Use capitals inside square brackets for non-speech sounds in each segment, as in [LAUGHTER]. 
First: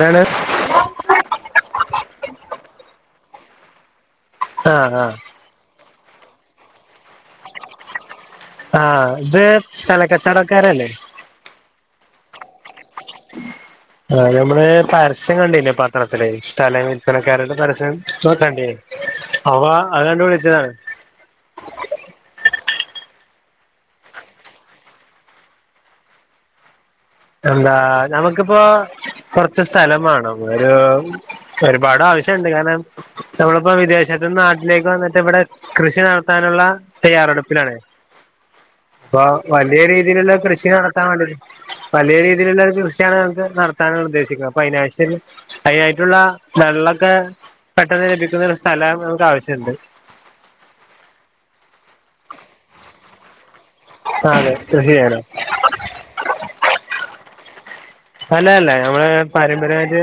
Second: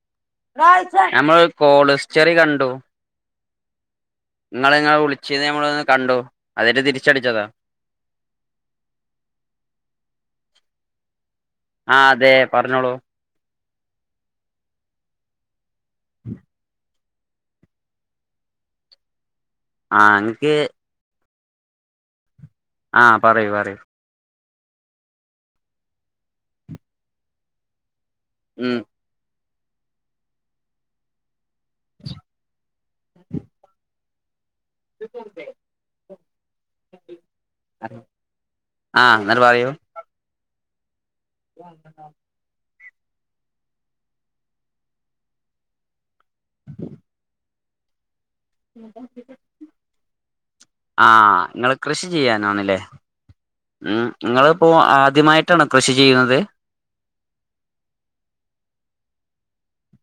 ന്താണ് [INAUDIBLE] നമ്മൾ കോളിസ്റ്റെറി കണ്ടു നിങ്ങള നിങ്ങെ ആഹ് ആഹ് വിളിച്ച നമ്മള ഒന്ന് കണ്ടു അതട്ട് തിരിച്ചടിച്ചതാ ആഹ ഇത് സ്ഥലക്കച്ചവടക്കാരല്ലേ ആഹ അതെ പറഞ്ഞോളൂ ആ നമ്മള് പരസ്യം കണ്ടന്നെ പത്രത്തില് സ്ഥലം കണക്കാരടെ പരസ്യം നോക്കണ്ടേ അവ ആ അത് കണ്ട് എനിക്ക് വിളിച്ചതാണ് ആഹ പറയൂ പറയൂ എന്താ നമുക്കിപ്പോ ഉം കൊറച്ച് സ്ഥലം വേണം ഒരു ഒരുപാട് ആവശ്യണ്ട് കാരണം നമ്മളിപ്പോ വിദേശത്തന്ന് [UNINTELLIGIBLE] വീട്ടിലേക്ക് വന്നിട്ട് ഇവിടെ കൃഷി നടത്താനുള്ള തയ്യാറെടുപ്പിലാണ് ആ ഇപ്പ എന്നിട്ട് പറയൂ വലിയ രീതിയിലുള്ള കൃഷി നടത്താൻ വേണ്ടി വലിയ രീതിയിലുള്ള ഒരു കൃഷി [UNINTELLIGIBLE] നടത്താനണ് ഉദ്ദേശിക്കുന്നത് അതിനായൽ അതിനായിട്ടുള്ള വെള്ളൊക്കെ പെട്ടത് ആഹ നിങ്ങൾ കൃഷി ചെയ്യാനാണല്ലേ ഉം അതെ നിങ്ങളിപ്പോ കൃഷി ചെയ്യാനോ ആദ്യമായിട്ടാണ കൃഷി ചെയ്യുന്നത് അല്ലല്ല നമ്മള് പാരമ്പര്യമായിട്ട്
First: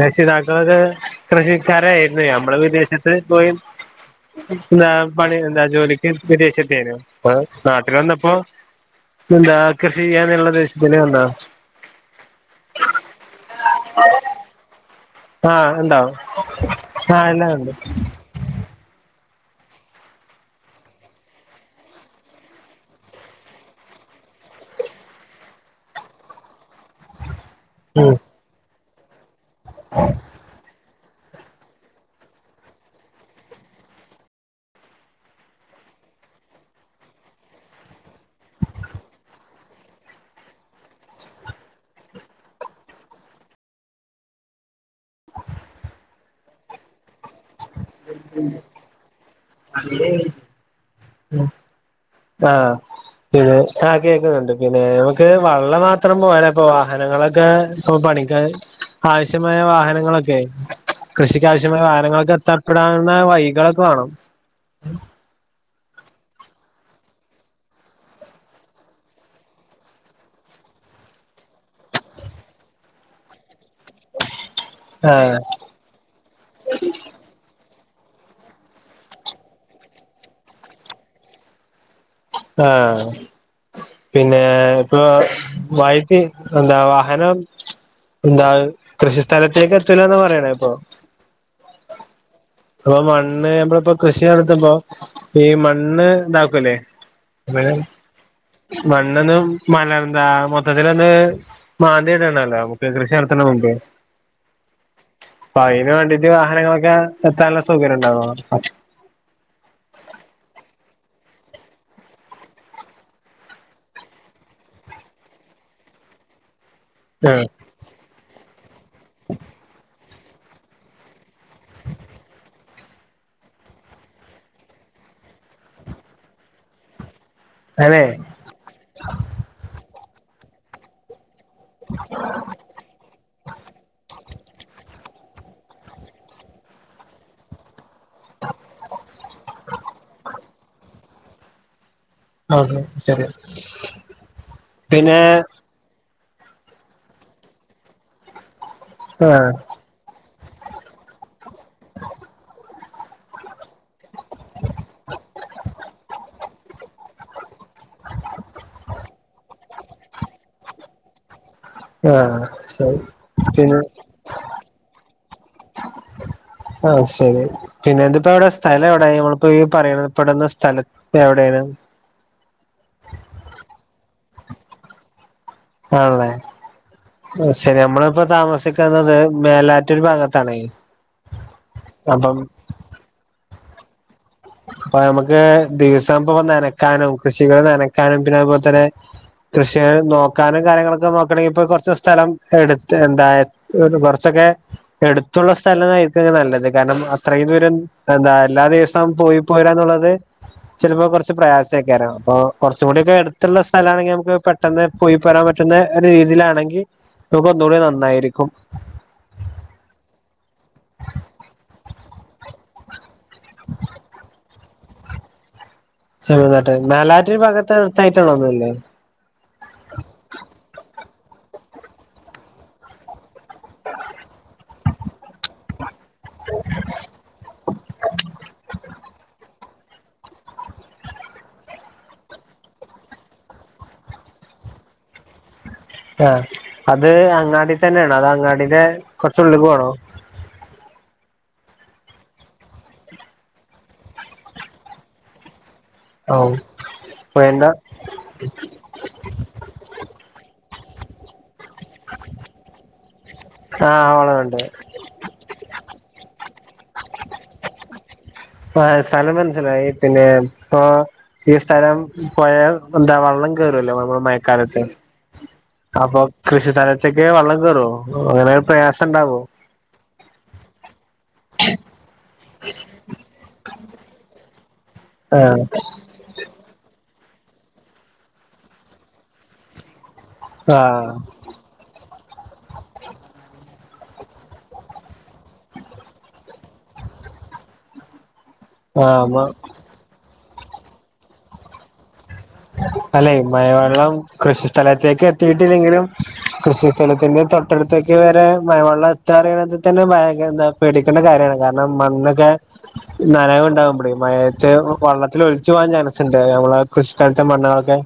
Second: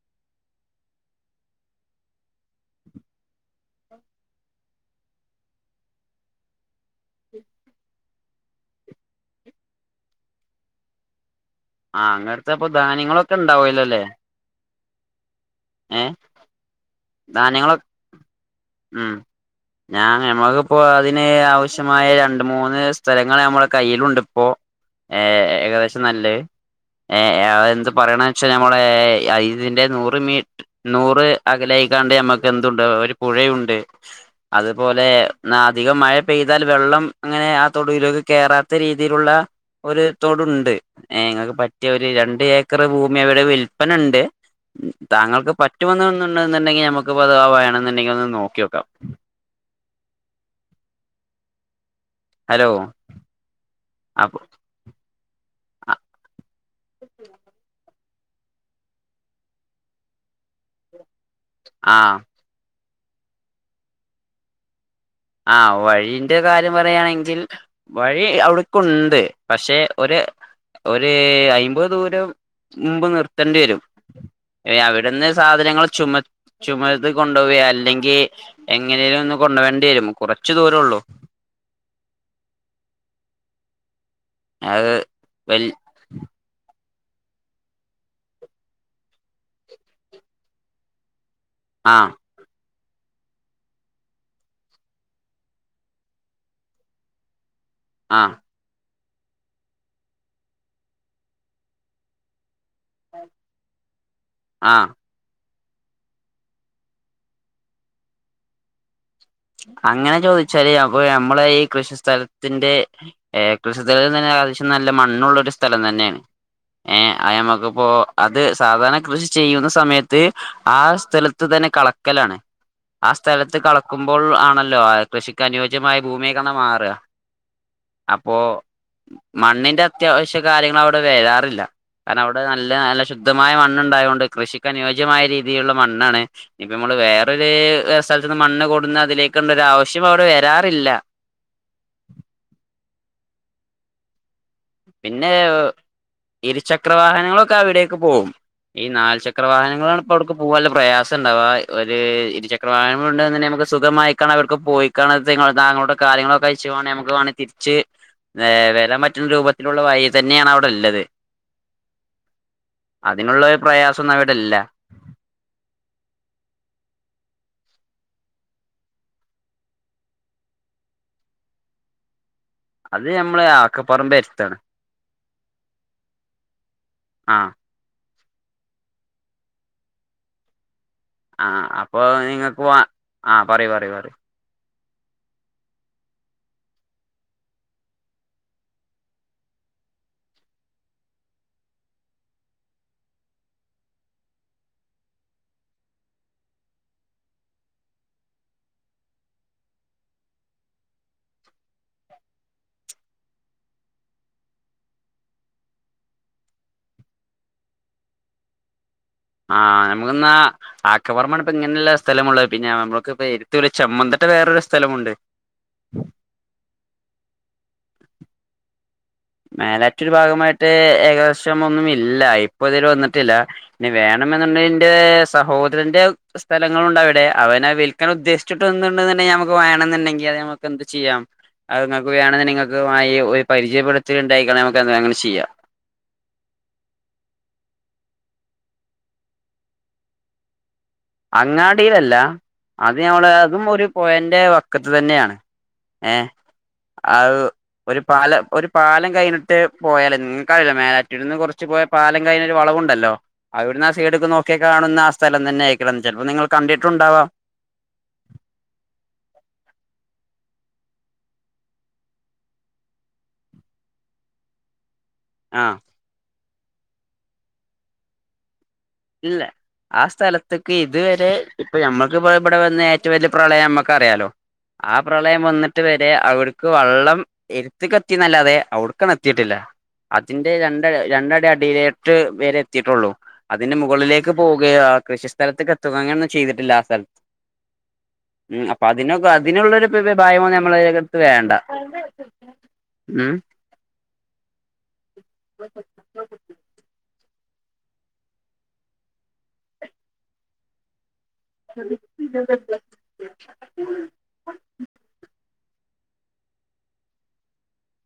രക്ഷിതാക്കൾ [UNINTELLIGIBLE] കൃഷിക്കര നമ്മള് വിദേശത്ത് പോയി എന്താ പണി എന്താ ജോലിക്ക് വിദേശത്തേനും അപ്പൊ നാട്ടിൽ വന്നപ്പോ നിന്താ കൃഷിച്ചെയ്‌നള്ള [UNINTELLIGIBLE] ആഹ അങ്ങനടുത്തെ ഇപ്പൊ ധാന്യങ്ങളൊക്കെ ഇണ്ടാവൂലോല്ലേ ആഹ ഉണ്ടാവ ആഹ എല്ലാം ഉണ്ട് ധാന്യങ്ങളൊ ഉം ഞാൻ ഞമ്മക്കിപ്പോ അതിന് ആവശ്യമായ രണ്ട മൂന്ന് സ്ഥലങ്ങൾ നമ്മള കയ്യിലുണ്ട് ഇപ്പോ ഏ ഏകദേശം നല്ല ഏ എന്ത് ഉം പറയണ വെച്ചൽ നമ്മള അ ഇതിന്റെ നൂറ് മീ നൂറ് അകലായികാണ്ട് മ്മക്ക് എന്തുണ്ട് ഒരു പുഴയുണ്ട് അതുപോലെ അധികം മഴ പെയ്താൽ വെള്ളം അങ്ങനെ ആ തൊഴിലക്ക് കയറാത്ത രീതിയിലുള്ള ഒരു തൊടുണ്ട് നിങ്ങൾക്ക് പറ്റിയ ഒരു രണ്ട് ഏക്കർ ഭൂമി അവിടെ വിൽപന ഉണ്ട് താങ്കൾക്ക് പറ്റുമണ്ടുണ്ടെങ്കിൽ നമുക്ക് ക്ക് പവാവ ആണെന്നുണ്ടെങ്കിൽ ഒന്ന് നോക്കി വോക്കാം ആഹ് പിന്നെ ആ അപ്പൊ കേക്കുന്നുണ്ട് പിന്നെ ക്ക് വെള്ളം മാത്രം പോയാല ഇപ്പൊ വാഹനങ്ങളൊക്കെ ഇ പണിക്ക ആവശ്യമായ വാഹനങ്ങളൊക്കെയി കൃഷിക്കാവശ്യമായ ആഹ് വാഹനങ്ങളൊക്കെ എത്താപ്പെടാവുന്ന വൈകളൊക്കെ വേണം ആ വഴിന്റെ കാര്യം പറയുകയാണെങ്കിൽ വഴി അവിടക്കുണ്ട് പക്ഷെ ഒരു ഒരു അയിമ്പത് ദൂരം മുമ്പ് നിർത്തേണ്ടി വരും അവിടെന്ന് ആഹ് സാധനങ്ങൾ ചുമ ചുമത്ത് കൊണ്ടുപോയിയല്ല അല്ലെങ്കിൽ എങ്ങനേലും ഒന്ന് കൊണ്ട വേണ്ടി വരും കുറച്ചു ദൂരള്ളൂ ആഹ പിന്നെ അത് ഇപ്പൊ വൽ [UNINTELLIGIBLE] എന്താവാ വഹനം എന്താ കൃഷിസ്ഥലത്തേക്ക് എത്തലന്ന് പറയണ ഇപ്പൊ ആഹ അപ്പൊ മണ്ണ് നമ്മള ഇപ്പോ കൃഷി നടത്തുമ്പോ ഈ മണ്ണ് ഇതാക്കുംല്ലേ [INAUDIBLE] ആഹ മണ്ണൊന്നന്ന് മലർന്താ മൊത്തത്തിലൊന്ന് മാന്തിയിട്ടണല്ലോ നമുക്ക് കൃഷി നടത്തണ മുമ്പ് ആ അപ്പൊയിൻ വേണ്ടിട്ട് വാഹനങ്ങളൊക്കെ എത്താനുള്ള സൗകര്യം ഉണ്ടാവോ? അങ്ങനെ ചോദിച്ചാല് അപ്പൊ നമ്മളെ ഈ കൃഷിസ്ഥലത്തിന്റെ, കൃഷിസ്ഥല- ശ്യം നല്ല മണ്ണുള്ള ഒരു സ്ഥലം തന്നെ ആണ്. ഏ ആഹ് അനമ്മക്കിപ്പോ, അത് സാധാരണ കൃഷി ചെയ്യുന്ന സമയത്ത് ത്ത് ആ സ്ഥലത്ത് തന്നെ കളക്കലാണ്. ആ സ്ഥലത്ത് കളക്ക മ്പോൾ ആണല്ലോ ആ കൃഷിക്ക് അനുയോജ്യമായ ഭൂമി ആയിക്കണ്ട മാറ. അതെ അപ്പോ മണ്ണിന്റെ അത്യാവശ്യ കാര്യങ്ങൾ അവിടെ വേരാറ ല്ല. കാരണം അവിടെ നല്ല, നല്ല ശുദ്ധമായ മണ്ണ ഉണ്ടായൊണ്ട് കൃഷിക്ക നുയോജ്യ മായ രീതിയിലുള്ള മണ്ണാണ്. ഇനിപ്പോ നമ്മൾ വേറൊരു സ്ഥലത്തുന്നു മണ്ണ് കൊണ്ട അതിലേക്കണ്ടൊരാവശ്യം അവിടെ വരാറില്ല. അതെ ശരി. പിന്നെ ഇരുചക്രവാാഹനങ്ങളൊക്കെ അവിടേക്ക് പോവും. ഈ നാല് ചക്ര ആഹ് വാഹനങ്ങളാണ് ഇപ്പ അവിടുക്ക് പോകുനുള്ള പ്രയാസം ഉണ്ടാവാ. ഒരു ഇരുചക്ര പ്രായം [UNINTELLIGIBLE] നമുക്ക് സുഖമായിക്കാണ്ട് അവിടുത്തെ [UNINTELLIGIBLE] പോയിക്ക താങ്കുടെ കാര്യങ്ങളൊക്കെ [INAUDIBLE] നമക്ക് വേണങ്കിൽ [UNINTELLIGIBLE] കുച്ച് ഏ വരാൻ പറ്റുന്ന രൂപത്തിലുള്ള വഴി തന്നെയാണ് അവിടെ ഉള്ളത്. ആഹ് ശരി അതിനുള്ളരു പിന്നെ പ്രയാസൊന്നും അവിടെല്ല. ആ. ശരി പിന്നെ ഇതിപ്പോ എവടെ. സ്ഥലം എവിടെ? നമ്മളിപ്പോ പറയണ പെടുന്ന സ്ഥലത്ത് എവിടെയാണ്? അത് ഞമ്മള് ആക്കപറമ്പ് എടുത്താണ്. ആണല്ലേ. ആഹ് ശരി നമ്മള്. താമസിക്കുന്നത് മേലാറ്റുര് ഭാഗത്താണെ. ആഹ അപ്പൊ നിങ്ങൾക്ക്. ആഹ പറി, പറി, പറി. അപ്പൊ നമമ്മുക്ക് ദിവസം ഇപ്പ നനക്കാനും കൃഷികൾ നനക്കാനും പിന്നെ അതുപോലെ തന്നെ കൃഷി നോക്കാനും കാര്യങ്ങളൊക്കെ നോക്കയാണെങ്കിൽ ഇപ്പൊ കുറച്ച് സ്ഥലം എടുത്ത് എന്തായ കുറച്ചൊക്കെ എടുത്തുള്ള സ്ഥലായിരിക്കും നല്ലത് കാരണം അത്രയും ദൂരം എന്താ എല്ലാ ദിവസവും പോയി പോരാന്നുള്ളത്. ചിലപ്പോ കുറച്ച് പ്രയാസയ്ക്കാരം. അപ്പൊ കുറച്ചും കൂടി ഒക്കെ എടുത്തുള്ള സ്ഥല ആണെങ്കിൽ നമുക്ക് പെട്ടെന്ന് പോയി പോരാൻ പറ്റും. പറ്റുന്ന രീതിയിലാണെങ്കിൽ നമക് ഒന്നുകൂടി നന്നായിരിക്കും. ആഹ് നമുക്കിന്നാ ആക്കപറമ്പാണ് ഇപ്പ ഇങ്ങനെയുള്ള സ്ഥലമുള്ളത്. പിന്നെ നമുക്ക് ചെമ്മന്ന്ത [UNINTELLIGIBLE] വേറരു സ്ഥലമുണ്ട് ചെമ്മൻതട്ടെ. മേലാറ്റൂർ ഭാഗത്തു ട്ടയിട്ടാണോ ഇതുള്ളത്. മേലാറ്റൂർ ഭാഗം മറ്റേ ഏകദേശം ഒന്നും ഇല്ലാ. ഇപ്പൊ ഇതിൽ ല്ല. ഞ്ഞു വേണെന്നുണ്ടെങ്കി എന്റെ സഹോദരന്റെ സ്ഥലങ്ങളണ്ട് അവിടെ അവന വിൽ ക്കാൻ ഉദ്ദേശിച്ചിട്ട്ണ്ടുണ്ടെങ്കിൽ നമുക്ക് വേണം എന്നുണ്ടെങ്കിൽ അത് നമുക്ക് എന്ത് ചെയ്യാം. അത് നിങ്ങൾക്ക് വേണമെന്ന്ണ്ടെങ്കിൽ നിങ്ങൾക്ക് ഒരു പരിചയപ്പെടുത്തി ഉണ്ടായിക്ണ് നമക്ക് അങ്ങനെ ചെയ്യാം. ആഹ അത് അങ്ങാടി തന്നെ ആണോ. അതോ അങ്ങാടന്റെ കുറച്ചു ഉള്ളുക്ക് പോണോ? അങ്ങാടിയിലല്ല. അത് ഞമ്മളെ, അതും ഒരു പൊഴാന്റെ വക്കത്ത് തന്നെയാണ്. ഓ. ആ പോയന്റ ഒരു പാലം, ഒരു പാലം കഴിഞ്ഞിട്ട് പോയാലേ നിങ്ങക്കാ മേലാറ്റൂരിന്നു കുറച്ച് പോയ പാലം കഴിഞ്ഞൊരു വളവുണ്ടല്ലോ. അവിടുന്നാ ആഹ് സൈഡിക്ക് നോക്കിയ ഓളമുണ്ട് കാണുന്ന സ്ഥലം തന്നെ ആയിരിക്കും. അപ്പൊ നിങ്ങൾ കണ്ടിട്ടുണ്ടാവാം. ആ സ്ഥലം മനസ്സിലായി പിന്നെ ഇപ്പൊ ഈ സ്ഥലം പോഴ, എന്താ വള്ളം കേറുവല്ലോ നമ്മൾ മഴക്കാലത്ത്? ആഹ് അപ്പൊ കൃഷി സ്ഥലത്തൊക്കെ വെള്ളം കേറോ, അങ്ങനെ ഒരു പ്രയാസം ഉണ്ടാവോ? ഇല്ല ആ സ്ഥലത്തക്ക് ഇതുവരെ ഇപ്പൊ നമക്കിപ്പോ ഇവിടെ വന്ന ഏറ്റവും വലിയ പ്രളയം നമ്മക്ക് അറിയാലോ. ആ പ്രളയം ആഹ് വന്നിട്ട് വരെ അവട്ക്ക് വള്ളം എടുത്തക്ക് എത്തിന്നല്ലാതെ അവിടുക്കണ്ട് എത്തിട്ടില്ല. അതിന്റെ രണ്ട ആഹ് രണ്ടടി അടിയിലെ ക്ക വരെ എത്തിട്ടുള്ളൂ. അതിന്റെ മുകളിലേക്ക് പോവുക ആ കൃഷിസ്ഥഥലത്തക്ക് എത്തുക അങ്ങനൊ ഒന്നും ചെയ്തിട്ടില്ല ആ സ്ഥലത്ത് ഉ അപ്പൊ അതിനൊക്ക ആഹ് അതിനുള്ളൊരു ഭായം നമ്മളതിനടുത്ത് വേണ്ട അല്ലെ ഉം മയവള്ളം കൃഷി സ്ഥല ഇക്ക എത്തിയിട്ടില്ലെങ്കിലും കൃഷി സ്ഥലത്തിന്റെ തട്ടടത്തേക്ക് വരെ മ വെള്ളം എത്താ അറിയണൽ തന്നെ ഭയങ്ക [UNINTELLIGIBLE] ണ്ട കാര്യമാണ് കാരണം മണ്ണൊക്കെ നനക ഉണ്ടാകുമ്പടും മയത്ത് വള്ള ഒലിച്ചു പോകാൻ ചാൻസ് ഉണ്ട് നമ്മള കൃഷി സ്ഥലത്തെ മണ്ണൊളൊക്കെ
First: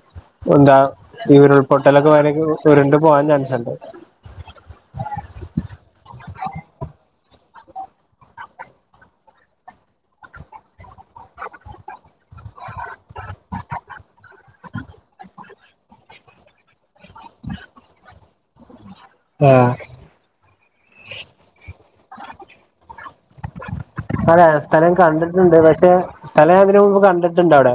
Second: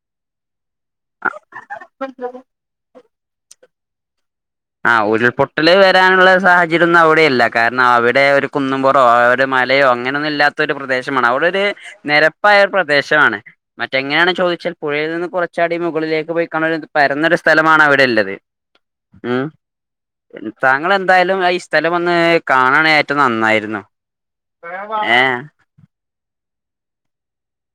എന്താ ഈ ഉരുൾപൊട്ടലൊക്കെ വയ ഉരുണ്ട് പോവാൻ ചാൻസ്ണ്ട്. ആഹ ഉരുൾപൊട്ടൽ വരാനുള്ള സാഹചര്യന്നും അവിടെയില്ല കാരണം അവിടെ ഒരു കുന്നുംപുറം ഒരു മലയോ അങ്ങനെയൊന്നും ഇല്ലാത്ത ഒരു പ്രദേശമാണ് അവിടെ ഒരു നിരപ്പായ പ്രദേശമാണ് മറ്റെങ്ങനെയാണ് ചോ ച്ചാൽ പുഴയിൽ നിന്ന് കുറച്ചാടി മുകളിലേക്ക് പോയിക്ക പരുന്ന ഒരു സ്ഥലമാണ് അവിടെ ഉള്ളത്. ഉം ആഹ താങ്കൾ എന്തായാലും ഈ സ്ഥലം ഒന്ന് കാണണ ഏറ്റവും നന്നായിരുന്നു. അതെ സ്ഥലം ഏ കണ്ടിട്ടുണ്ട് പക്ഷെ തല അതിനന് മുമ്പ് കണ്ടിട്ടുണ്ട് അവിടെ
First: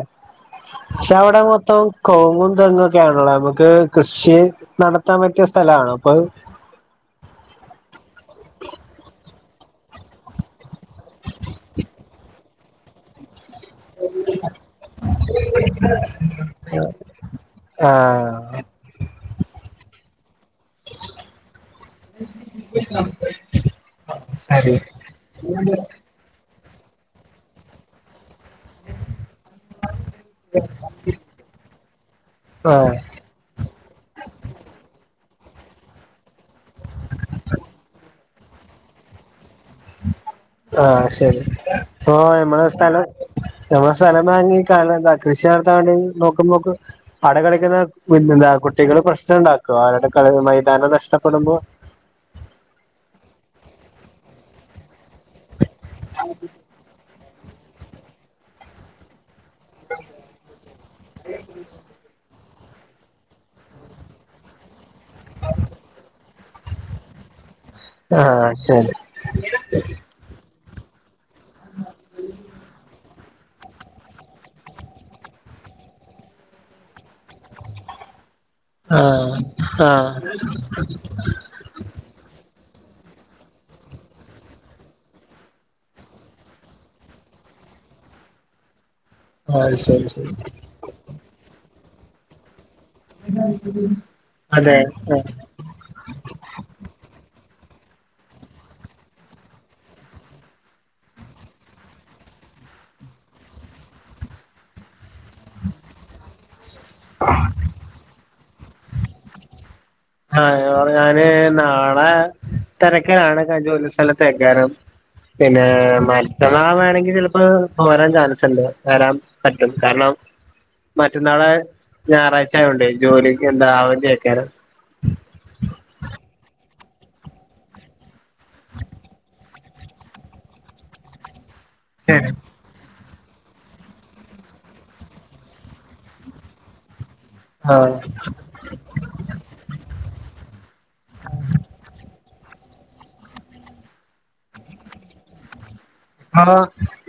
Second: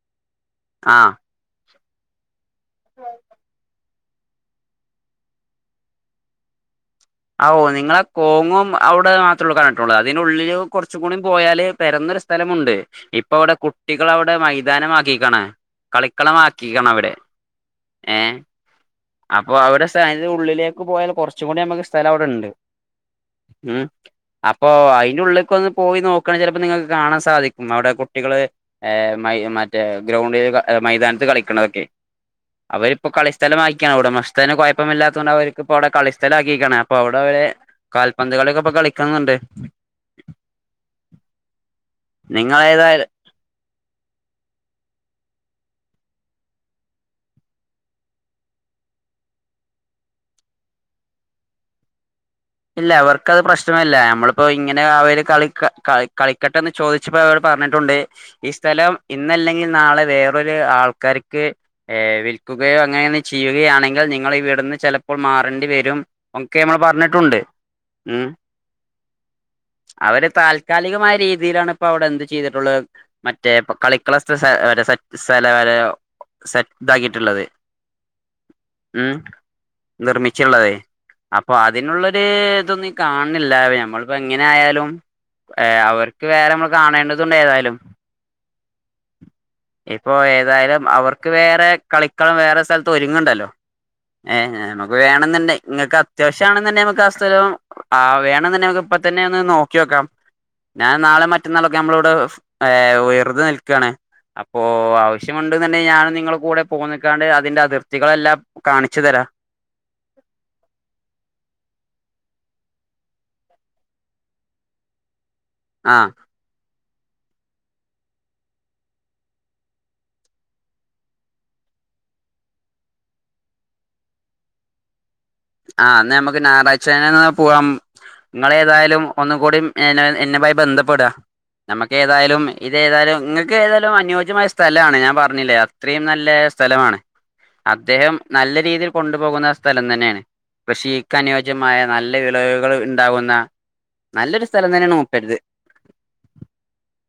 ആഹ് പക്ഷെ അവിടെ മൊത്തം കോ ഇതങ്ങൊക്കെയാണല്ലോ നമുക്ക് കൃഷി നടത്താൻ പറ്റിയ സ്ഥലാണ് അപ്പൊ ഓ നിങ്ങളെ കോങ്ങും അവിടെ [UNINTELLIGIBLE] അതിന് ഉള്ളിൽ കുറച്ച കൂടി പോയാല് പെരുന്നൊ സ്ഥലമുണ്ട്. ഇപ്പ അവിടെ കുട്ടികള അവിടെ മൈതാനമാക്കിക്കാണ് കളിക്കളമാക്കിക്കണ അവിടെ ഏ ആഹ അപ്പൊ അവരുടെ ഉള്ളിലേക്ക് പോയാൽ കുറച്ചും കൂടി നമ്മുക്ക് അവിടുണ്ട് ഉ അപ്പോ ശരി അയിന്റെ ഉള്ളിലേക്കന്ന് പോയി നോ ചിലപ്പോ നിങ്ങൾക്ക് കാണാൻ സാധിക്കും അവിടെ കുട്ടികള് മ മറ്റേ ഗ്രൗണ്ടില് മൈതാനത്ത് കളിക്കണതൊക്കെ ആ അവരിപ്പൊ കളിസ്ഥലം ആക്കിയാണ് ഉടമസ്ഥത്തിന് കുഴപ്പമ ഇല്ലാത്ത അവർക്ക് ഇപ്പോ അവിടെ കളിസ്ഥല ആക്കിയിരിക്കണ അപ്പൊ അവിടെ അവര് കാൽപന്ത കളി ഇപ്പൊ കളിക്കുന്നുണ്ട്. ആഹ ശരി ഇ മ്മള സ്ഥലം നിങ്ങളേതായാലും നമ്മ സ്ഥലം വാങ്ങി കാന എന്താ കൃഷി നടത്താണ്ട നോക്കുമ്പോക്ക് അട കളിക്കുന്ന എന്താ കുട്ടികൾ പ്രശ്നം ഉണ്ടാക്കും ആരുടെ മൈതാനം നഷ്ടപ്പെടുമ്പോ ഇല്ല അവർക്ക് അത് പ്രശ്നമല്ല നമ്മളിപ്പോ ഇങ്ങനെ അവര് കളി കള കളിക്കട്ടെ എന്ന് ചോദിച്ചപ്പോ അവർ പറഞ്ഞിട്ടുണ്ട് ഈ സ്ഥലം ഇന്നല്ലെങ്കിൽ നാളെ വേറൊരു ആൾക്കാർക്ക് വിൽ വക്കുകയോ അങ്ങനെെ ചെയ്യുകയാണെങ്കിൽ നിങ്ങൾ വിടുന്ന് ചിലപ്പോൾ മാറേണ്ടി വരും ഒക്കെ നമ്മൾ പറഞ്ഞിട്ടുണ്ട്. ഉം ആഹ ശരി. കാലികമായ രീതിയിലാണ് ഇപ്പോ അവിടെന്ത് ചെയ്തിട്ടുള്ള? മറ്റേ പ്പ കളിക്കളസ്ഥ [UNINTELLIGIBLE] സ്ഥല വര സെറ്റ്താക്കിട്ടുള്ളത്. ആ മ് ആ നിർമ്മിച്ചുള്ളതെ അപ്പൊതിനുള്ള ഇതൊന്നും കാണില്ല പ്പൊ ഞമ്മളിപ്പോങ്ങനെ യാലും ഏ അവർക്ക് വേറെ മ്മ കാണേണ്ടതുണ്ട് ഏതായാലും. ആ ശരി ഇപ്പൊ ശരി ഏതായാലും അവർക്ക് വേറെ കളിക്കളും വേറെ സ്ഥല ര്ങ്ങണ്ടല്ലോ ഏഹ് അതെ നമക്ക് വേണംന്ന്ണ്ട് ങ്ങക്കത്യാവശ്യണന്നണ്ടി ആ വേണന്നണ്ടി ഇപ്പ തന്നെ ഒന്ന് നോക്കിക്കാം. ഞാൻ നാളെ മറ്റന്നാളൊക്കെ നമ്മളവിടെ ഏ വെറുതെ നിൽക്കണ് അപ്പൊ ആവ ശ്യമുണ്ട്ണ്ടെൽ ഞാൻ നിങ്ങളുടെ കൂടെ പോന്നക്കാണ്ട് അതിന്റെ അതിർത്തികളെല്ലാം കാണിച്ചു തരാം. ആ ഞാന് നാ ആ തിരക്കണ് ജോലി സ്ഥലത്തക്കാരും. പിന്നെ ആ മറ്റന്നാ വേണെങ്കിൽ ചിലപ്പോ പോരാൻ ചാൻസ്ണ്ട് വരാൻ പറ്റും കാരണം. മറ്റന്നാളെ ശെന്ന്നാ പോവാം നിങ്ങളേ ഏതായാലും ഒന്നുംകൂടി എന്നെ എന്നുമായി ബന്ധപ്പെടുക. നമക്ക് ശരി ഏതായാലും ഇത് ഏതായാലും ങ്ങൾക്ക് ഏതാലും അനുയോജ്യമായ സ്ഥലമാണ് ഞാൻ പറഞ്ഞില്ലേ അത്രയും നല്ല സ്ഥലമാണ്. ആഹ് അദ്ദേഹം നല്ല രീതിയിൽ കൊണ്ടുപോകുന്ന സ്ഥലം തന്നെയാണ്. ചീക്കഅനുയോജ്യമായ നല്ല നല്ല വിളവുകൾ ഉണ്ടാവുന്ന നല്ലൊരു സ്ഥലം തന്നെണ് മുപ്പരത്. ആട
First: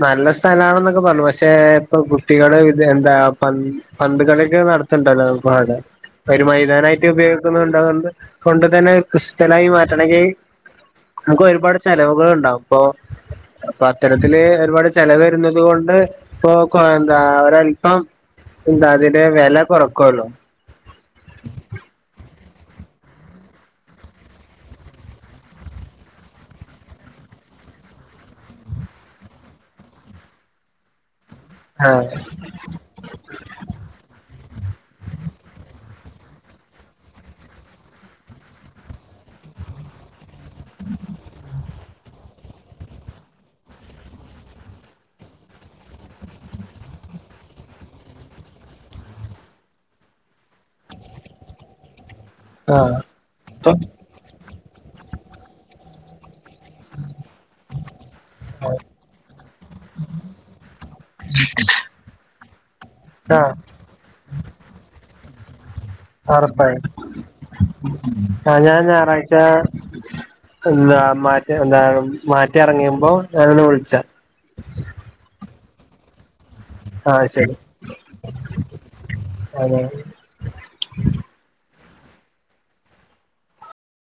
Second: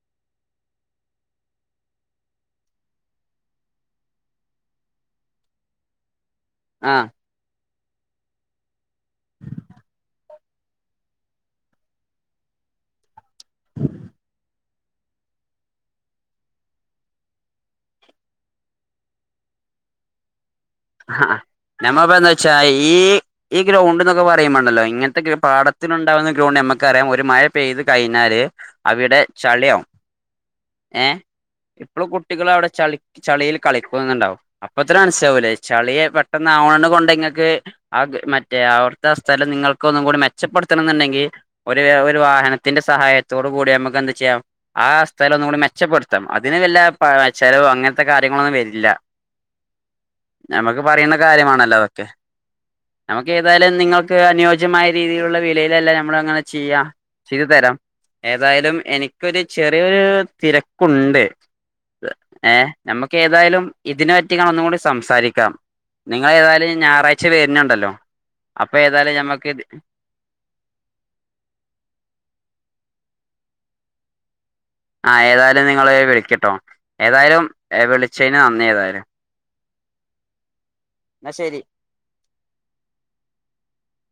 നല്ല സ്ഥലണെന്നൊക്കെ പറഞ്ഞു ക്ഷെ ഇപ്പൊ കുട്ടികള് ഇത് എന്താ പൻ പന്തുകളിയൊക്കെ നടത്തണ്ടല്ലോ പാടെ ഒരു ആഹ് മൈതാനായിട്ട് ഉപയോഗിക്കുന്നോ കൊണ്ട് തന്നെ ക്രിസ്റ്റലായി മാറ്റണെങ്കി നമുക്ക് ഒരുപാട് ചെലവുകൾ ഉണ്ടാവും പ്പൊ അപ്പൊ അത്തരത്തില് ഒരുപാട് ചെ ചെലവരുന്നത് കൊണ്ട് ഇപ്പൊ കൊ എന്താ ഒരല്പം എന്താ അതിന്റെ വില കൊറക്കല്ലോ. ഹാ നമ്മ ബേ ഈ ഈ ഗ്രൗണ്ട് ന്നൊക്കെ പറയുമ്പണ്ടല്ലോ ഇങ്ങനത്തെ പാടത്തിനുണ്ടകുന്ന ഗ്രൗണ്ടമ്മക്കറിയാം ഒരു മ ഴ പെയ്ത് കഴിഞ്ഞാല് അവിടെ ചളിയവും ഏ ഇപ്പളും ആഹ് കുട്ടികൾ അവിടെ ചളി ചളിയിൽ കളിക്കുന്നണ്ടാവും അപ്പത്തന്നെനസ്സിലാവൂലേ കളിയെ പെട്ടെന്നവ്ണകൊണ്ടങ്ങൾക്ക് ആ മറ്റേ അവിടുത്തെ ആ സ്ഥലം നിങ്ങൾക്കൊന്നും കൂടി മെച്ചപ്പെടുത്ത ണ്ടെങ്കി ഒരു വാഹനത്തിന്റെ സഹായത്തോടു കൂടി നമുക്കന്ത് ചെയ്യാം ആ സ്ഥലൊന്നും കൂടി മെച്ച ച്ചപ്പെടുത്താം അതിന് വല്ല പ ചെലവോ അങ്ങനത്തെ കാര്യങ്ങളൊന്നും വരില്ല. നമുക്ക് പറയുന്ന കാര്യമാണല്ലോ അതൊക്കെ ആഹ് നമുക്കേതായാലും നിങ്ങൾക്ക് അനു ജമായ രീതിയിലുള്ള വിലയിലെല്ലാം നമ്മളങ്ങനെ ചെയ്യാം ചെയ്തു തരാം. ഏതായാലും എനിക്കൊരു ചെറിയൊരു തിരക്കുണ്ട്. ഏ നമുക്ക് ആഹ് ഏതായാലും ഇതിനു പറ്റി ഒന്നും കൂടി സംസാരിക്കാം. നിങ്ങ ഏതായാലും ഒറപ്പായും ഞായറാഴ്ച വരുന്നുണ്ടല്ലോ ആ അപ്പൊ ഞാൻ ഏതായാലും ഞായറാഴ്ച ഞമ്മക്ക് ഇത് എന്താ മാറ്റ എന്താ മാറ്റിറങ്ങിയുമ്പോ ഞാനെന്നേ വിളിച്ച ആ ഏതായാലും നിങ്ങള് വിളിക്കിട്ടോ. ആ ഏതായാലും ശരി വിളിച്ചതിന് നന്ദി ഏതായാലും. അതെ ന്ന ശരി.